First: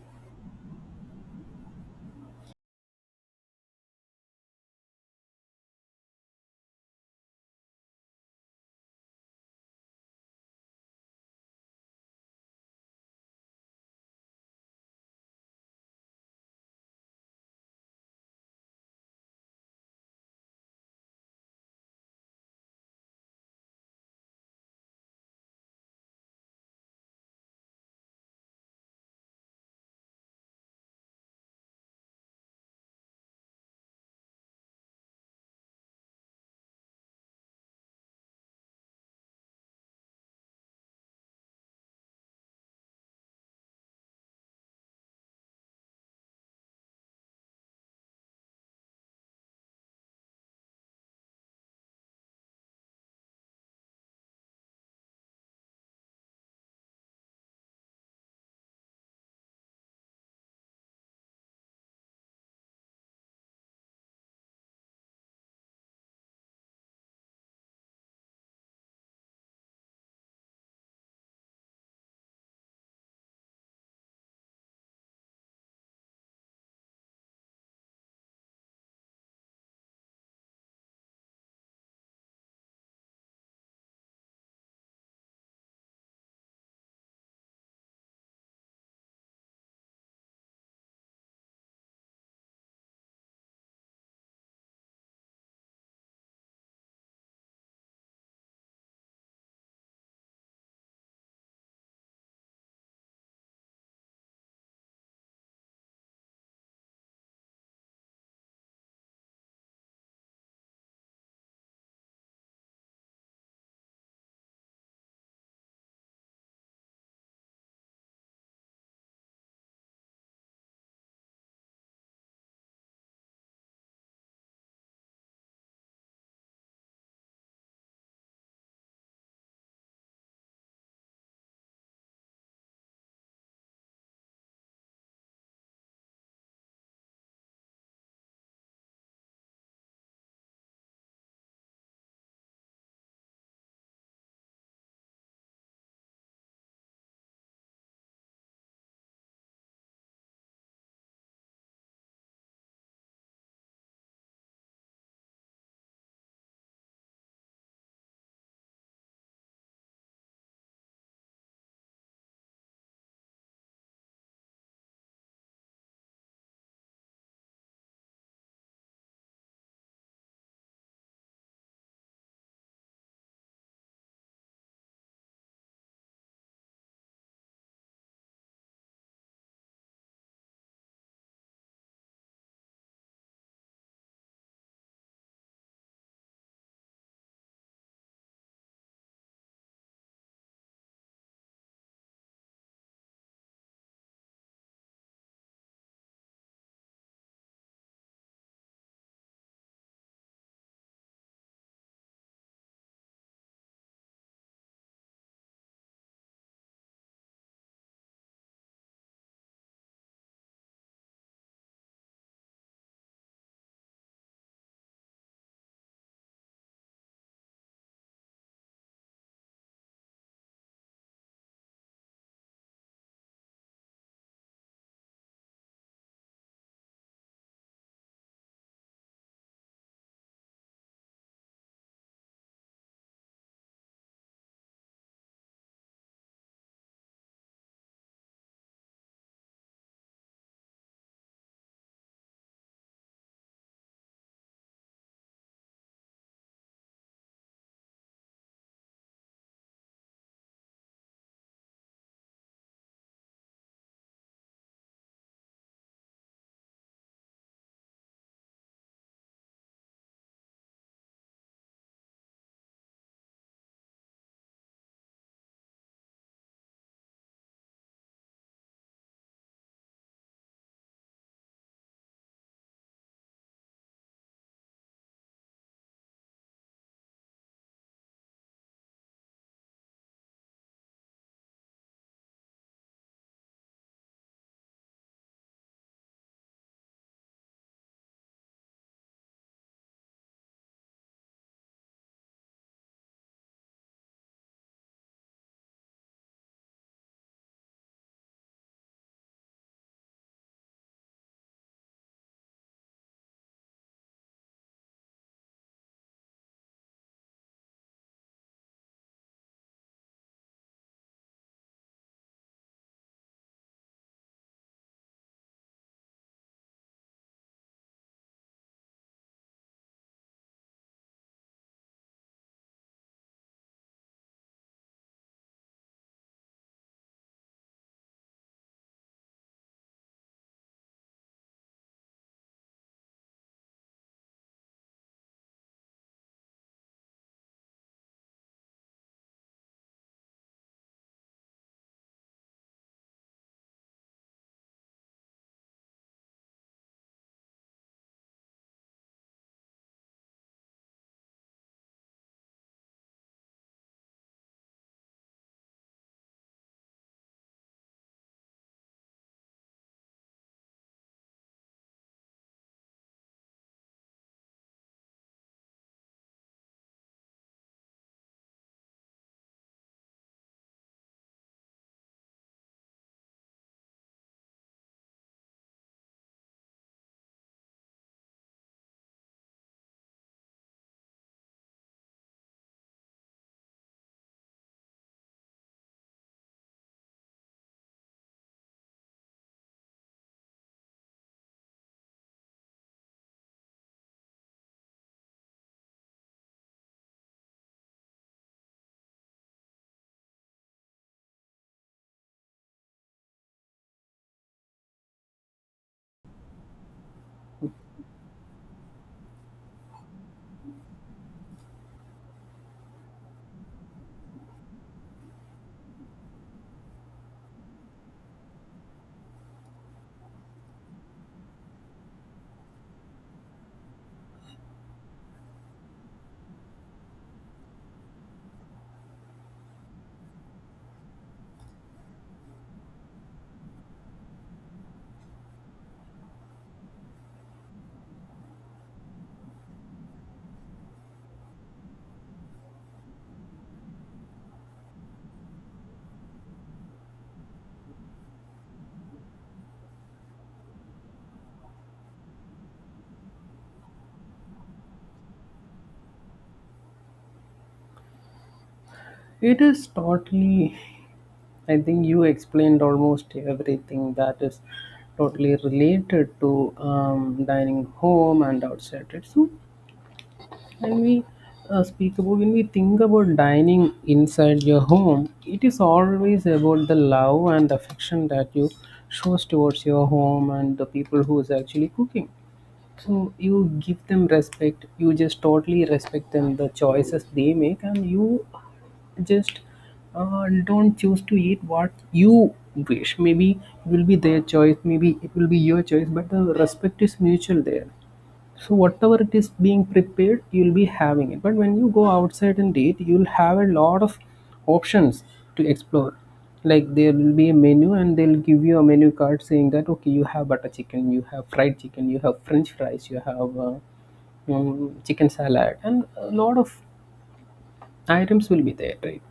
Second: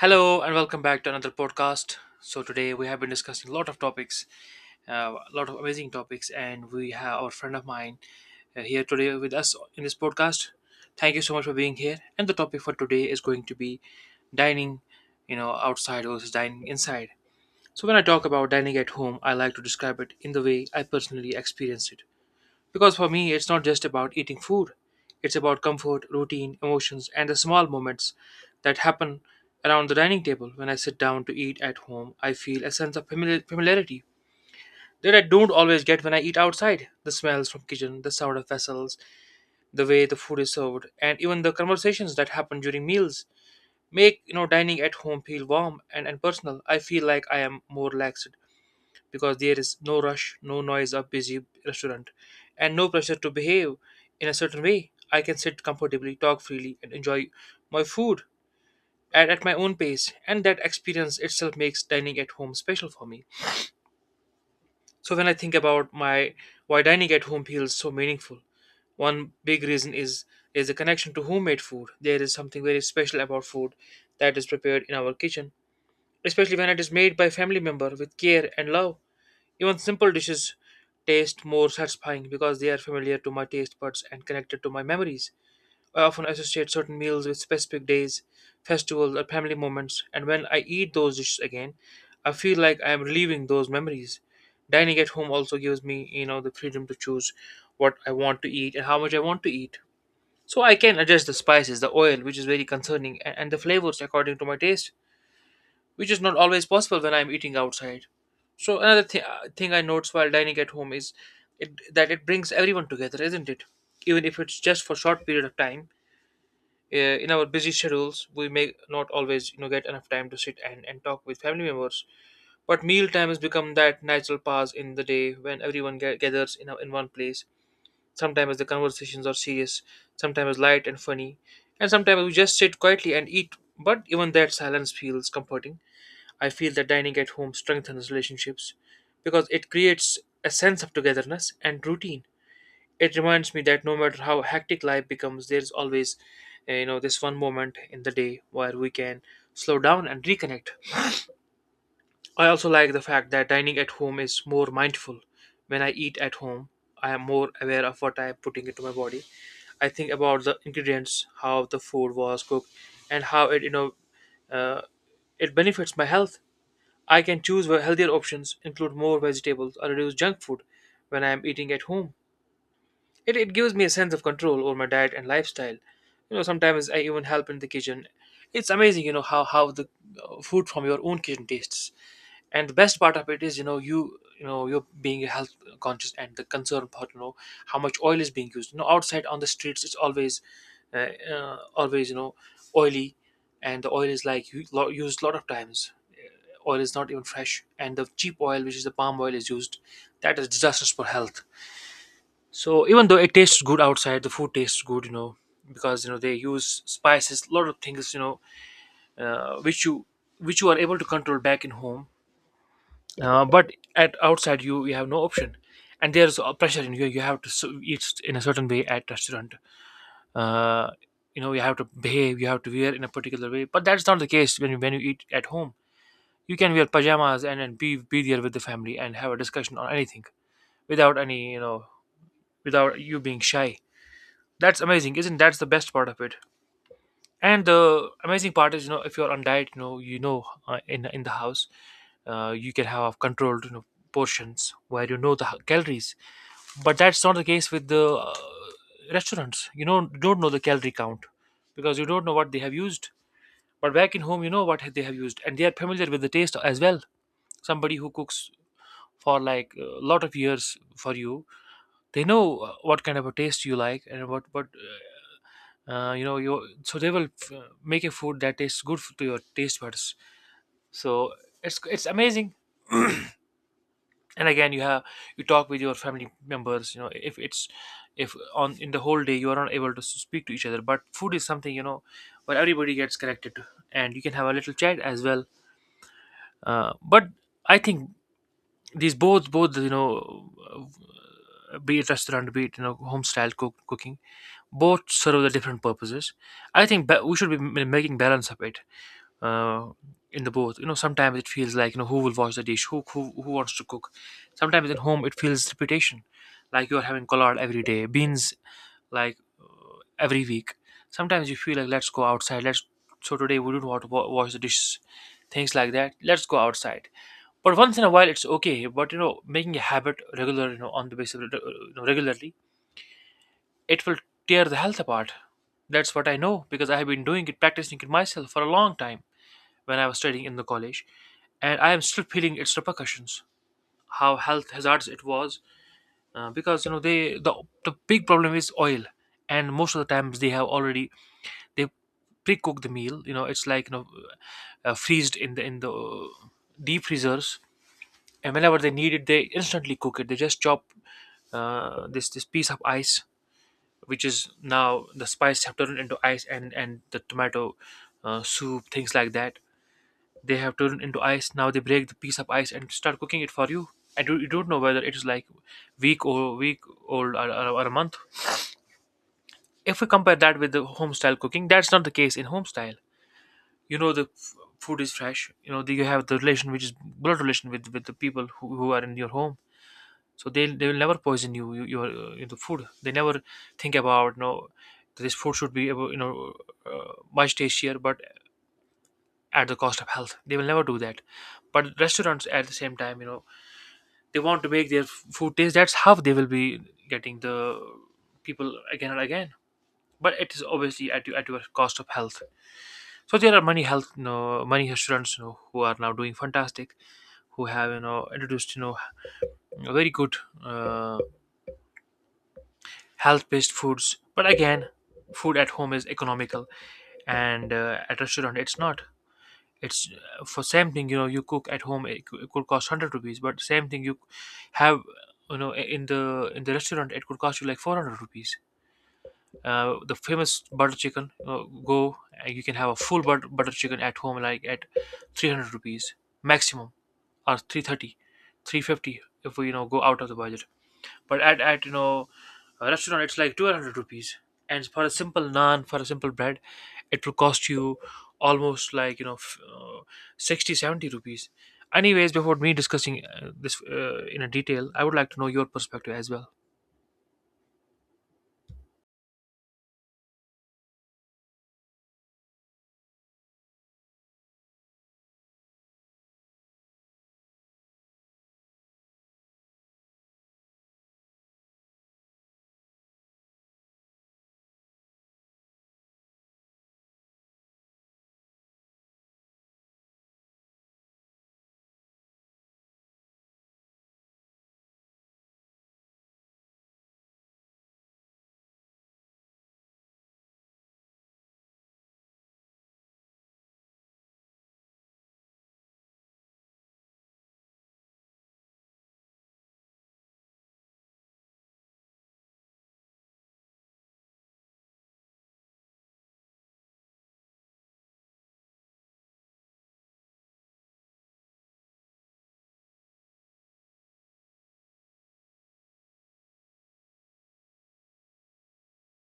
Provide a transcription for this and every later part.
Hello and welcome back to another podcast. So today we have been discussing a lot of topics, a lot of amazing topics, and we have our friend of mine here today with us in this podcast. Thank you so much for being here. And the topic for today is going to be dining, outside versus dining inside. So when I talk about dining at home, I like to describe it in the way I personally experienced it. Because for me, it's not just about eating food, it's about comfort, routine, emotions, and the small moments that happen around the dining table. When I sit down to eat at home, I feel a sense of familiarity that I don't always get when I eat outside. The smells from kitchen, the sound of vessels, the way the food is served, and even the conversations that happen during meals make dining at home feel warm and personal. I feel like I am more relaxed because there is no rush, no noise of busy restaurant, and no pressure to behave in a certain way. I can sit comfortably, talk freely, and enjoy my food at my own pace, and that experience itself makes dining at home special for me. So when I think about my why dining at home feels so meaningful, one big reason is the connection to homemade food. There is something very special about food that is prepared in our kitchen, especially when it is made by family member with care and love. Even simple dishes taste more satisfying because they are familiar to my taste buds and connected to my memories. I often associate certain meals with specific days, festivals, or family moments, and when I eat those dishes again, I feel like I am reliving those memories. Dining at home also gives me, the freedom to choose what I want to eat and how much I want to eat. So I can adjust the spices, the oil, which is very concerning, and the flavors according to my taste which is not always possible when I'm eating outside. So another thing I notice while dining at home is that it brings everyone together, isn't it? Even if it's just for short period of time. In our busy schedules, we may not always, get enough time to sit and talk with family members. But meal time has become that natural pause in the day when everyone gathers in one place. Sometimes the conversations are serious, sometimes light and funny, and sometimes we just sit quietly and eat. But even that silence feels comforting. I feel that dining at home strengthens relationships because it creates a sense of togetherness and routine. It reminds me that no matter how hectic life becomes, there's always, this one moment in the day where we can slow down and reconnect. I also like the fact that dining at home is more mindful. When I eat at home, I am more aware of what I am putting into my body. I think about the ingredients, how the food was cooked, and how uh, it benefits my health. I can choose healthier options, include more vegetables, or reduce junk food when I am eating at home. It gives me a sense of control over my diet and lifestyle. You know, sometimes I even help in the kitchen. It's amazing, you know, how the food from your own kitchen tastes. And the best part of it is, you know, you're being health conscious and the concern about how much oil is being used. You know, outside on the streets, it's always, uh, always oily, and the oil is like used a lot of times, oil is not even fresh, and the cheap oil, which is the palm oil, is used. That is disastrous for health. So even though it tastes good outside, the food tastes good, you know, because you know they use spices, a lot of things, you know, uh, which you which you are able to control back in home, but at outside you have no option, and there's a pressure in you. You have to eat in a certain way at restaurant. Uh, you know, you have to behave, you have to wear in a particular way, but that's not the case when you eat at home. You can wear pajamas and be there with the family and have a discussion on anything without any without you being shy. That's amazing, isn't that's the best part of it? And the amazing part is, you know, if you're on diet, in the house, you can have controlled, you know, portions where you know the calories, but that's not the case with the restaurants, you know, don't know the calorie count because you don't know what they have used, but back in home you know what they have used and they are familiar with the taste as well. Somebody who cooks for like a lot of years for you, they know what kind of a taste you like and what you know you, so they will make a food that tastes good to your taste buds, so it's amazing. And again you have, you talk with your family members, you know, if it's, if on in the whole day you are not able to speak to each other, but food is something, you know, where everybody gets connected to, and you can have a little chat as well. But I think these both, you know, be it restaurant be it, you know, home style cooking, both serve the different purposes. I think we should be making balance of it, uh, in the both, you know. Sometimes it feels like, you know, who will wash the dish, who wants to cook. Sometimes in home it feels repetition, like you're having collard every day, beans, like every week. Sometimes you feel like let's go outside, let's, so today we don't want to wash the dishes, things like that, let's go outside. But once in a while, it's okay. But you know, making a habit regular, you know, on the basis of, you know, regularly, it will tear the health apart. That's what I know because I have been doing it, practicing it myself for a long time when I was studying in the college, and I am still feeling its repercussions. How health hazards it was, because you know they, the big problem is oil, and most of the times they have already, they pre-cook the meal. You know, it's like, you know, freezed in the, deep freezers, and whenever they need it they instantly cook it, they just chop this piece of ice, which is now the spice have turned into ice, and the tomato soup, things like that, they have turned into ice. Now they break the piece of ice and start cooking it for you, and you don't know whether it is like week or week old, or a month. If we compare that with the home style cooking, that's not the case in home style. You know the food is fresh, you know the, you have the relation which is blood relation with the people who are in your home, so they will never poison you, your the food, they never think about, no, this food should be you know much tastier, but at the cost of health they will never do that. But restaurants at the same time, you know, they want to make their food taste, that's how they will be getting the people again and again, but it is obviously at at your cost of health. So there are many health, you know, many restaurants, you know, who are now doing fantastic, who have, you know, introduced, you know, very good uh, health-based foods. But again, food at home is economical, and at restaurant it's not. It's for same thing. You know, you cook at home, it could cost 100 rupees, but same thing you have, you know, in the, restaurant, it could cost you like 400 rupees. The famous butter chicken, go, and you can have a full butter chicken at home, like at 300 rupees maximum, or 330, 350, if we, you know, go out of the budget. But at, you know, a restaurant, it's like 200 rupees, and for a simple naan, for a simple bread, it will cost you almost like, you know, 60 70 rupees. Anyways, before me discussing this in a detail, I would like to know your perspective as well. It is totally, I think you explained almost everything that is totally related to dining home and outside. Right? So, when we speak about, when we think about dining inside your home, it is always about the love and affection that you shows towards your home and the people who is actually cooking. So you give them respect. You just totally respect them, the choices they make, and you just don't choose to eat what you wish. Maybe it will be their choice, maybe it will be your choice, but the respect is mutual there. So whatever it is being prepared you'll be having it. But when you go outside and eat you'll have a lot of options to explore. Like there will be a menu and they'll give you a menu card saying that okay, you have butter chicken, you have fried chicken, you have french fries, you have chicken salad, and a lot of items will be there, right?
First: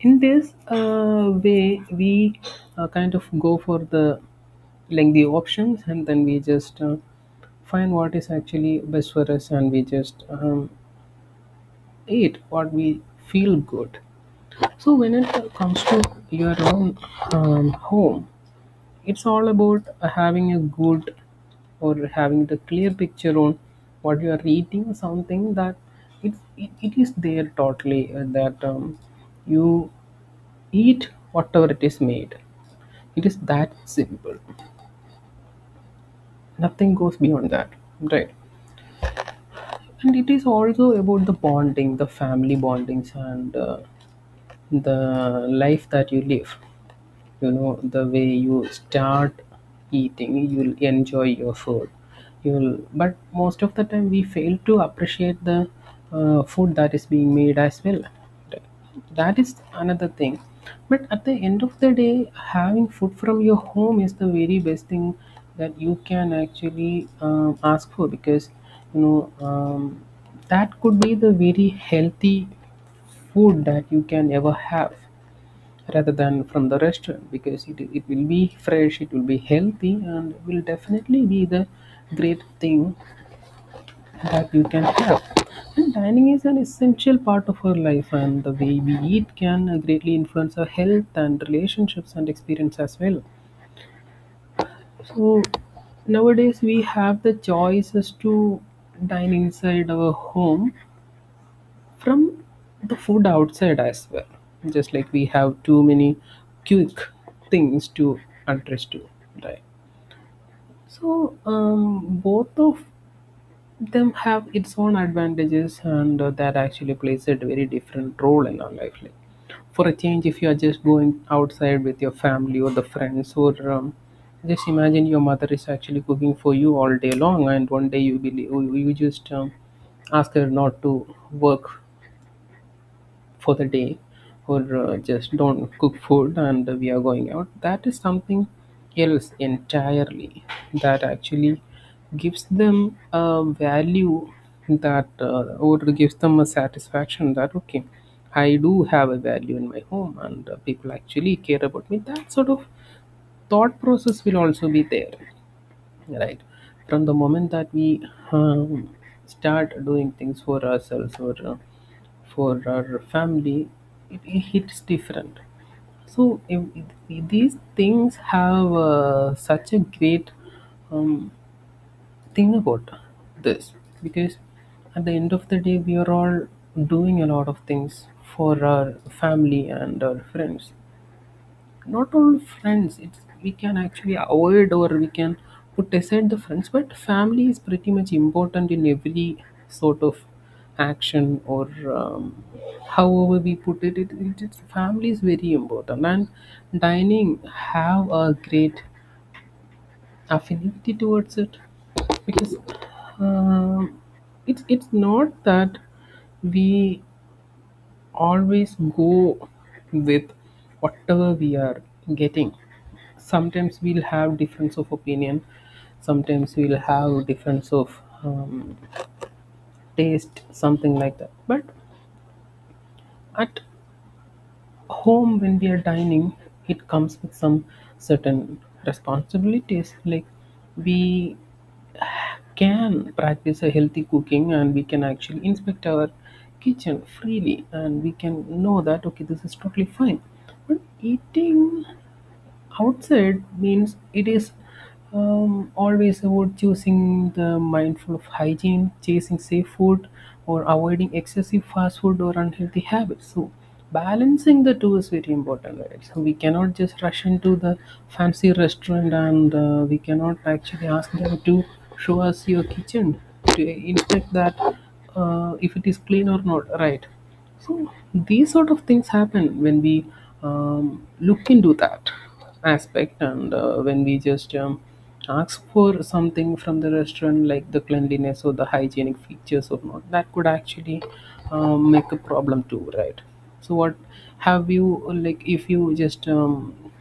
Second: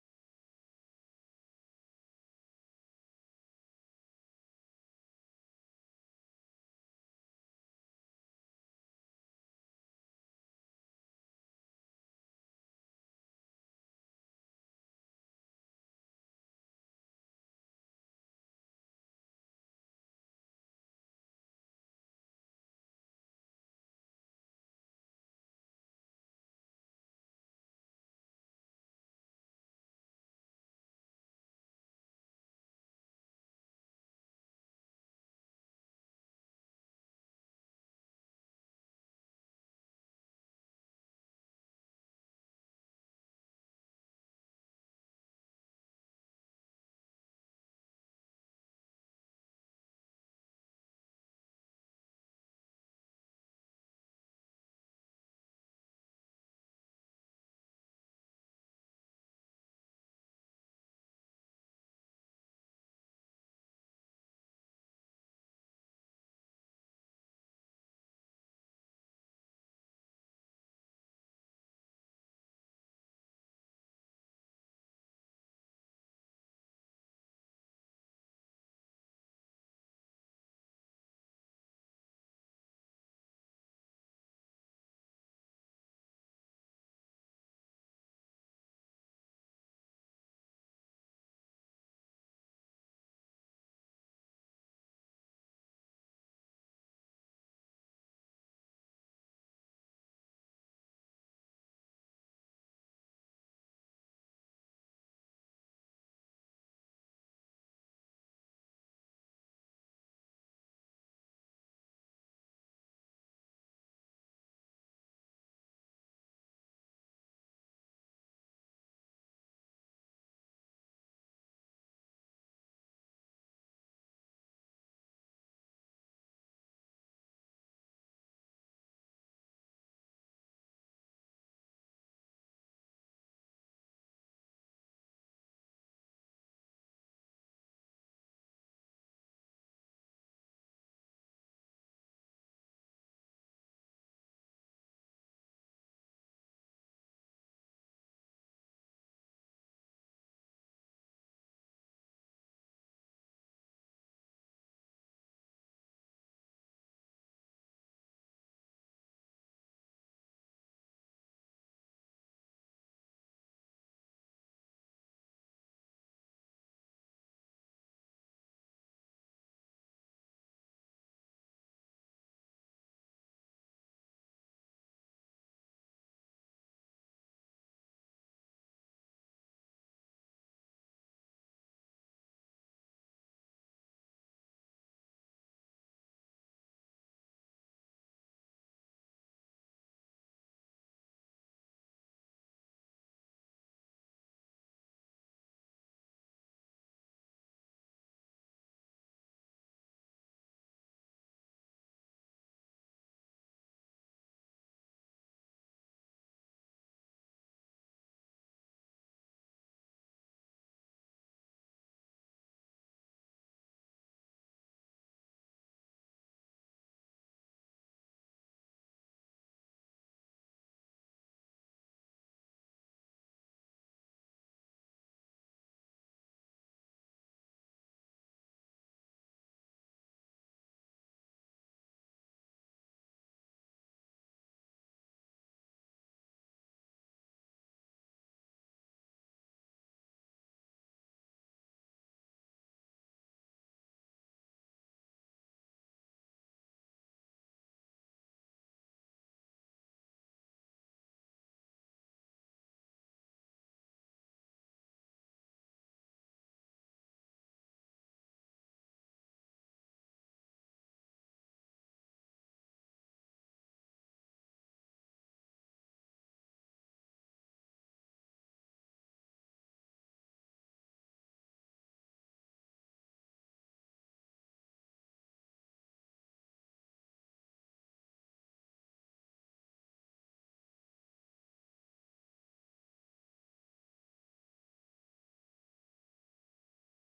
In this way, we kind of go for the lengthy options, and then we just find what is actually best for us, and we just eat what we feel good. So when it comes to your own home, it's all about having a good or having the clear picture on what you are eating, something that it is there totally that you eat whatever it is made. It is that simple. Nothing goes beyond that, right? And it is also about the bonding, the family bondings and the life that you live. You know, the way you start eating you'll enjoy your food. You'll, but most of the time we fail to appreciate the food that is being made as well. That is another thing. But at the end of the day, having food from your home is the very best thing that you can actually ask for, because you know um, that could be the very healthy food that you can ever have, rather than from the restaurant, because it will be fresh, it will be healthy, and will definitely be the great thing that you can have. And dining is an essential part of our life, and the way we eat can greatly influence our health and relationships and experience as well. So nowadays we have the choices to dine inside our home from the food outside as well. Just like we have too many quick things to address to, right? So both of them have its own advantages, and that actually plays a very different role in our life. Like for a change, if you are just going outside with your family or the friends, or just imagine your mother is actually cooking for you all day long, and one day you believe you just ask her not to work for the day, or just don't cook food and we are going out. That is something else entirely, that actually gives them a value, that or gives them a satisfaction that okay, I do have a value in my home and people actually care about me. That sort of thought process will also be there. Right. From the moment that we um, start doing things for ourselves or for our family, it hits different. So if these things have such a great um, thing about this, because at the end of the day we are all doing a lot of things for our family and our friends. Not only friends, it's we can actually avoid or we can put aside the friends, but family is pretty much important in every sort of action or however we put it, it's family is very important and dining have a great affinity towards it. Because um, it's not that we always go with whatever we are getting. Sometimes we'll have difference of opinion, sometimes we'll have difference of taste, something like that. But at home when we are dining, it comes with some certain responsibilities, like we can practice a healthy cooking and we can actually inspect our kitchen freely and we can know that okay, this is totally fine. But eating outside means it is always about choosing the mindful of hygiene, chasing safe food, or avoiding excessive fast food or unhealthy habits. So balancing the two is very important, right? So we cannot just rush into the fancy restaurant and we cannot actually ask them to show us your kitchen to inspect that if it is clean or not, right? So these sort of things happen when we look into that aspect, and when we just ask for something from the restaurant, like the cleanliness or the hygienic features or not, that could actually make a problem too, right? So what have you, like if you just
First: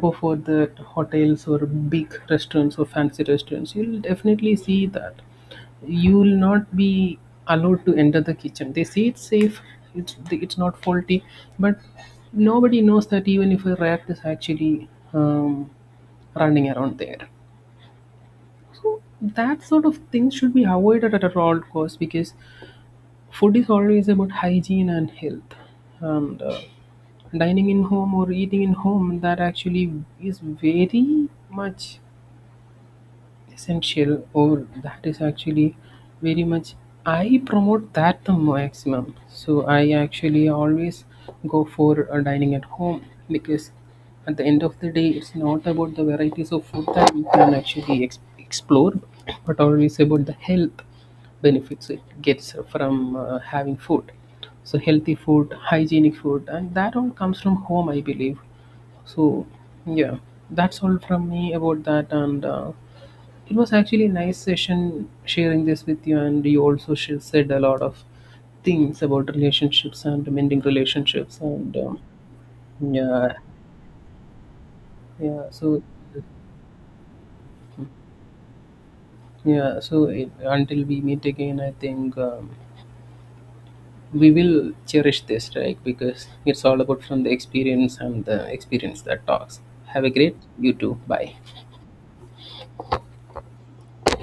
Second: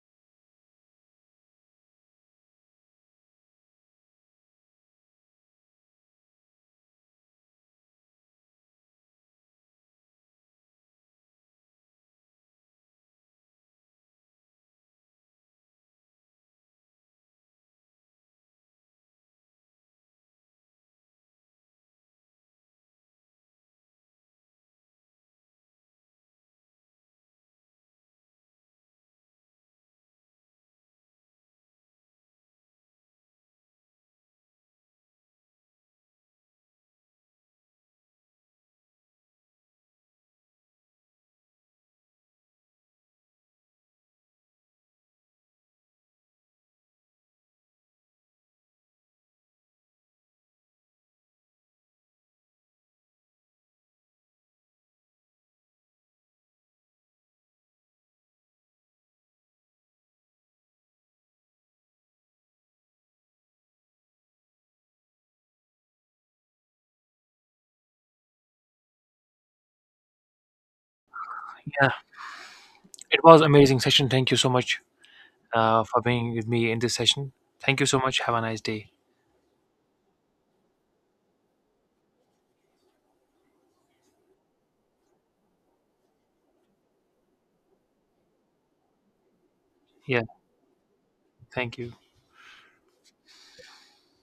go for the hotels or big restaurants or fancy restaurants, you'll definitely see that you will not be allowed to enter the kitchen. They say it's safe, it's not faulty, but nobody knows that even if a rat is actually running around there. So that sort of thing should be avoided at all costs, because food is always about hygiene and health, and dining in home or eating in home, that actually is very much essential, or that is actually very much, I promote that the maximum. So I actually always go for dining at home, because at the end of the day it's not about the varieties of food that you can actually explore, but always about the health benefits it gets from having food. So healthy food, hygienic food, and that all comes from home, I believe. So yeah, that's all from me about that, and it was actually a nice session sharing this with you, and you also said a lot of things about relationships and mending relationships, and Yeah, it yeah, was amazing session. Thank you so much yeah. So for being with me in this session. Thank you so much. Have a nice day. yeah, so it, until we meet again, I think we will cherish this, right? Because it's all about from the experience and the experience that talks. Have a Yeah, great, you too. Bye. thank you.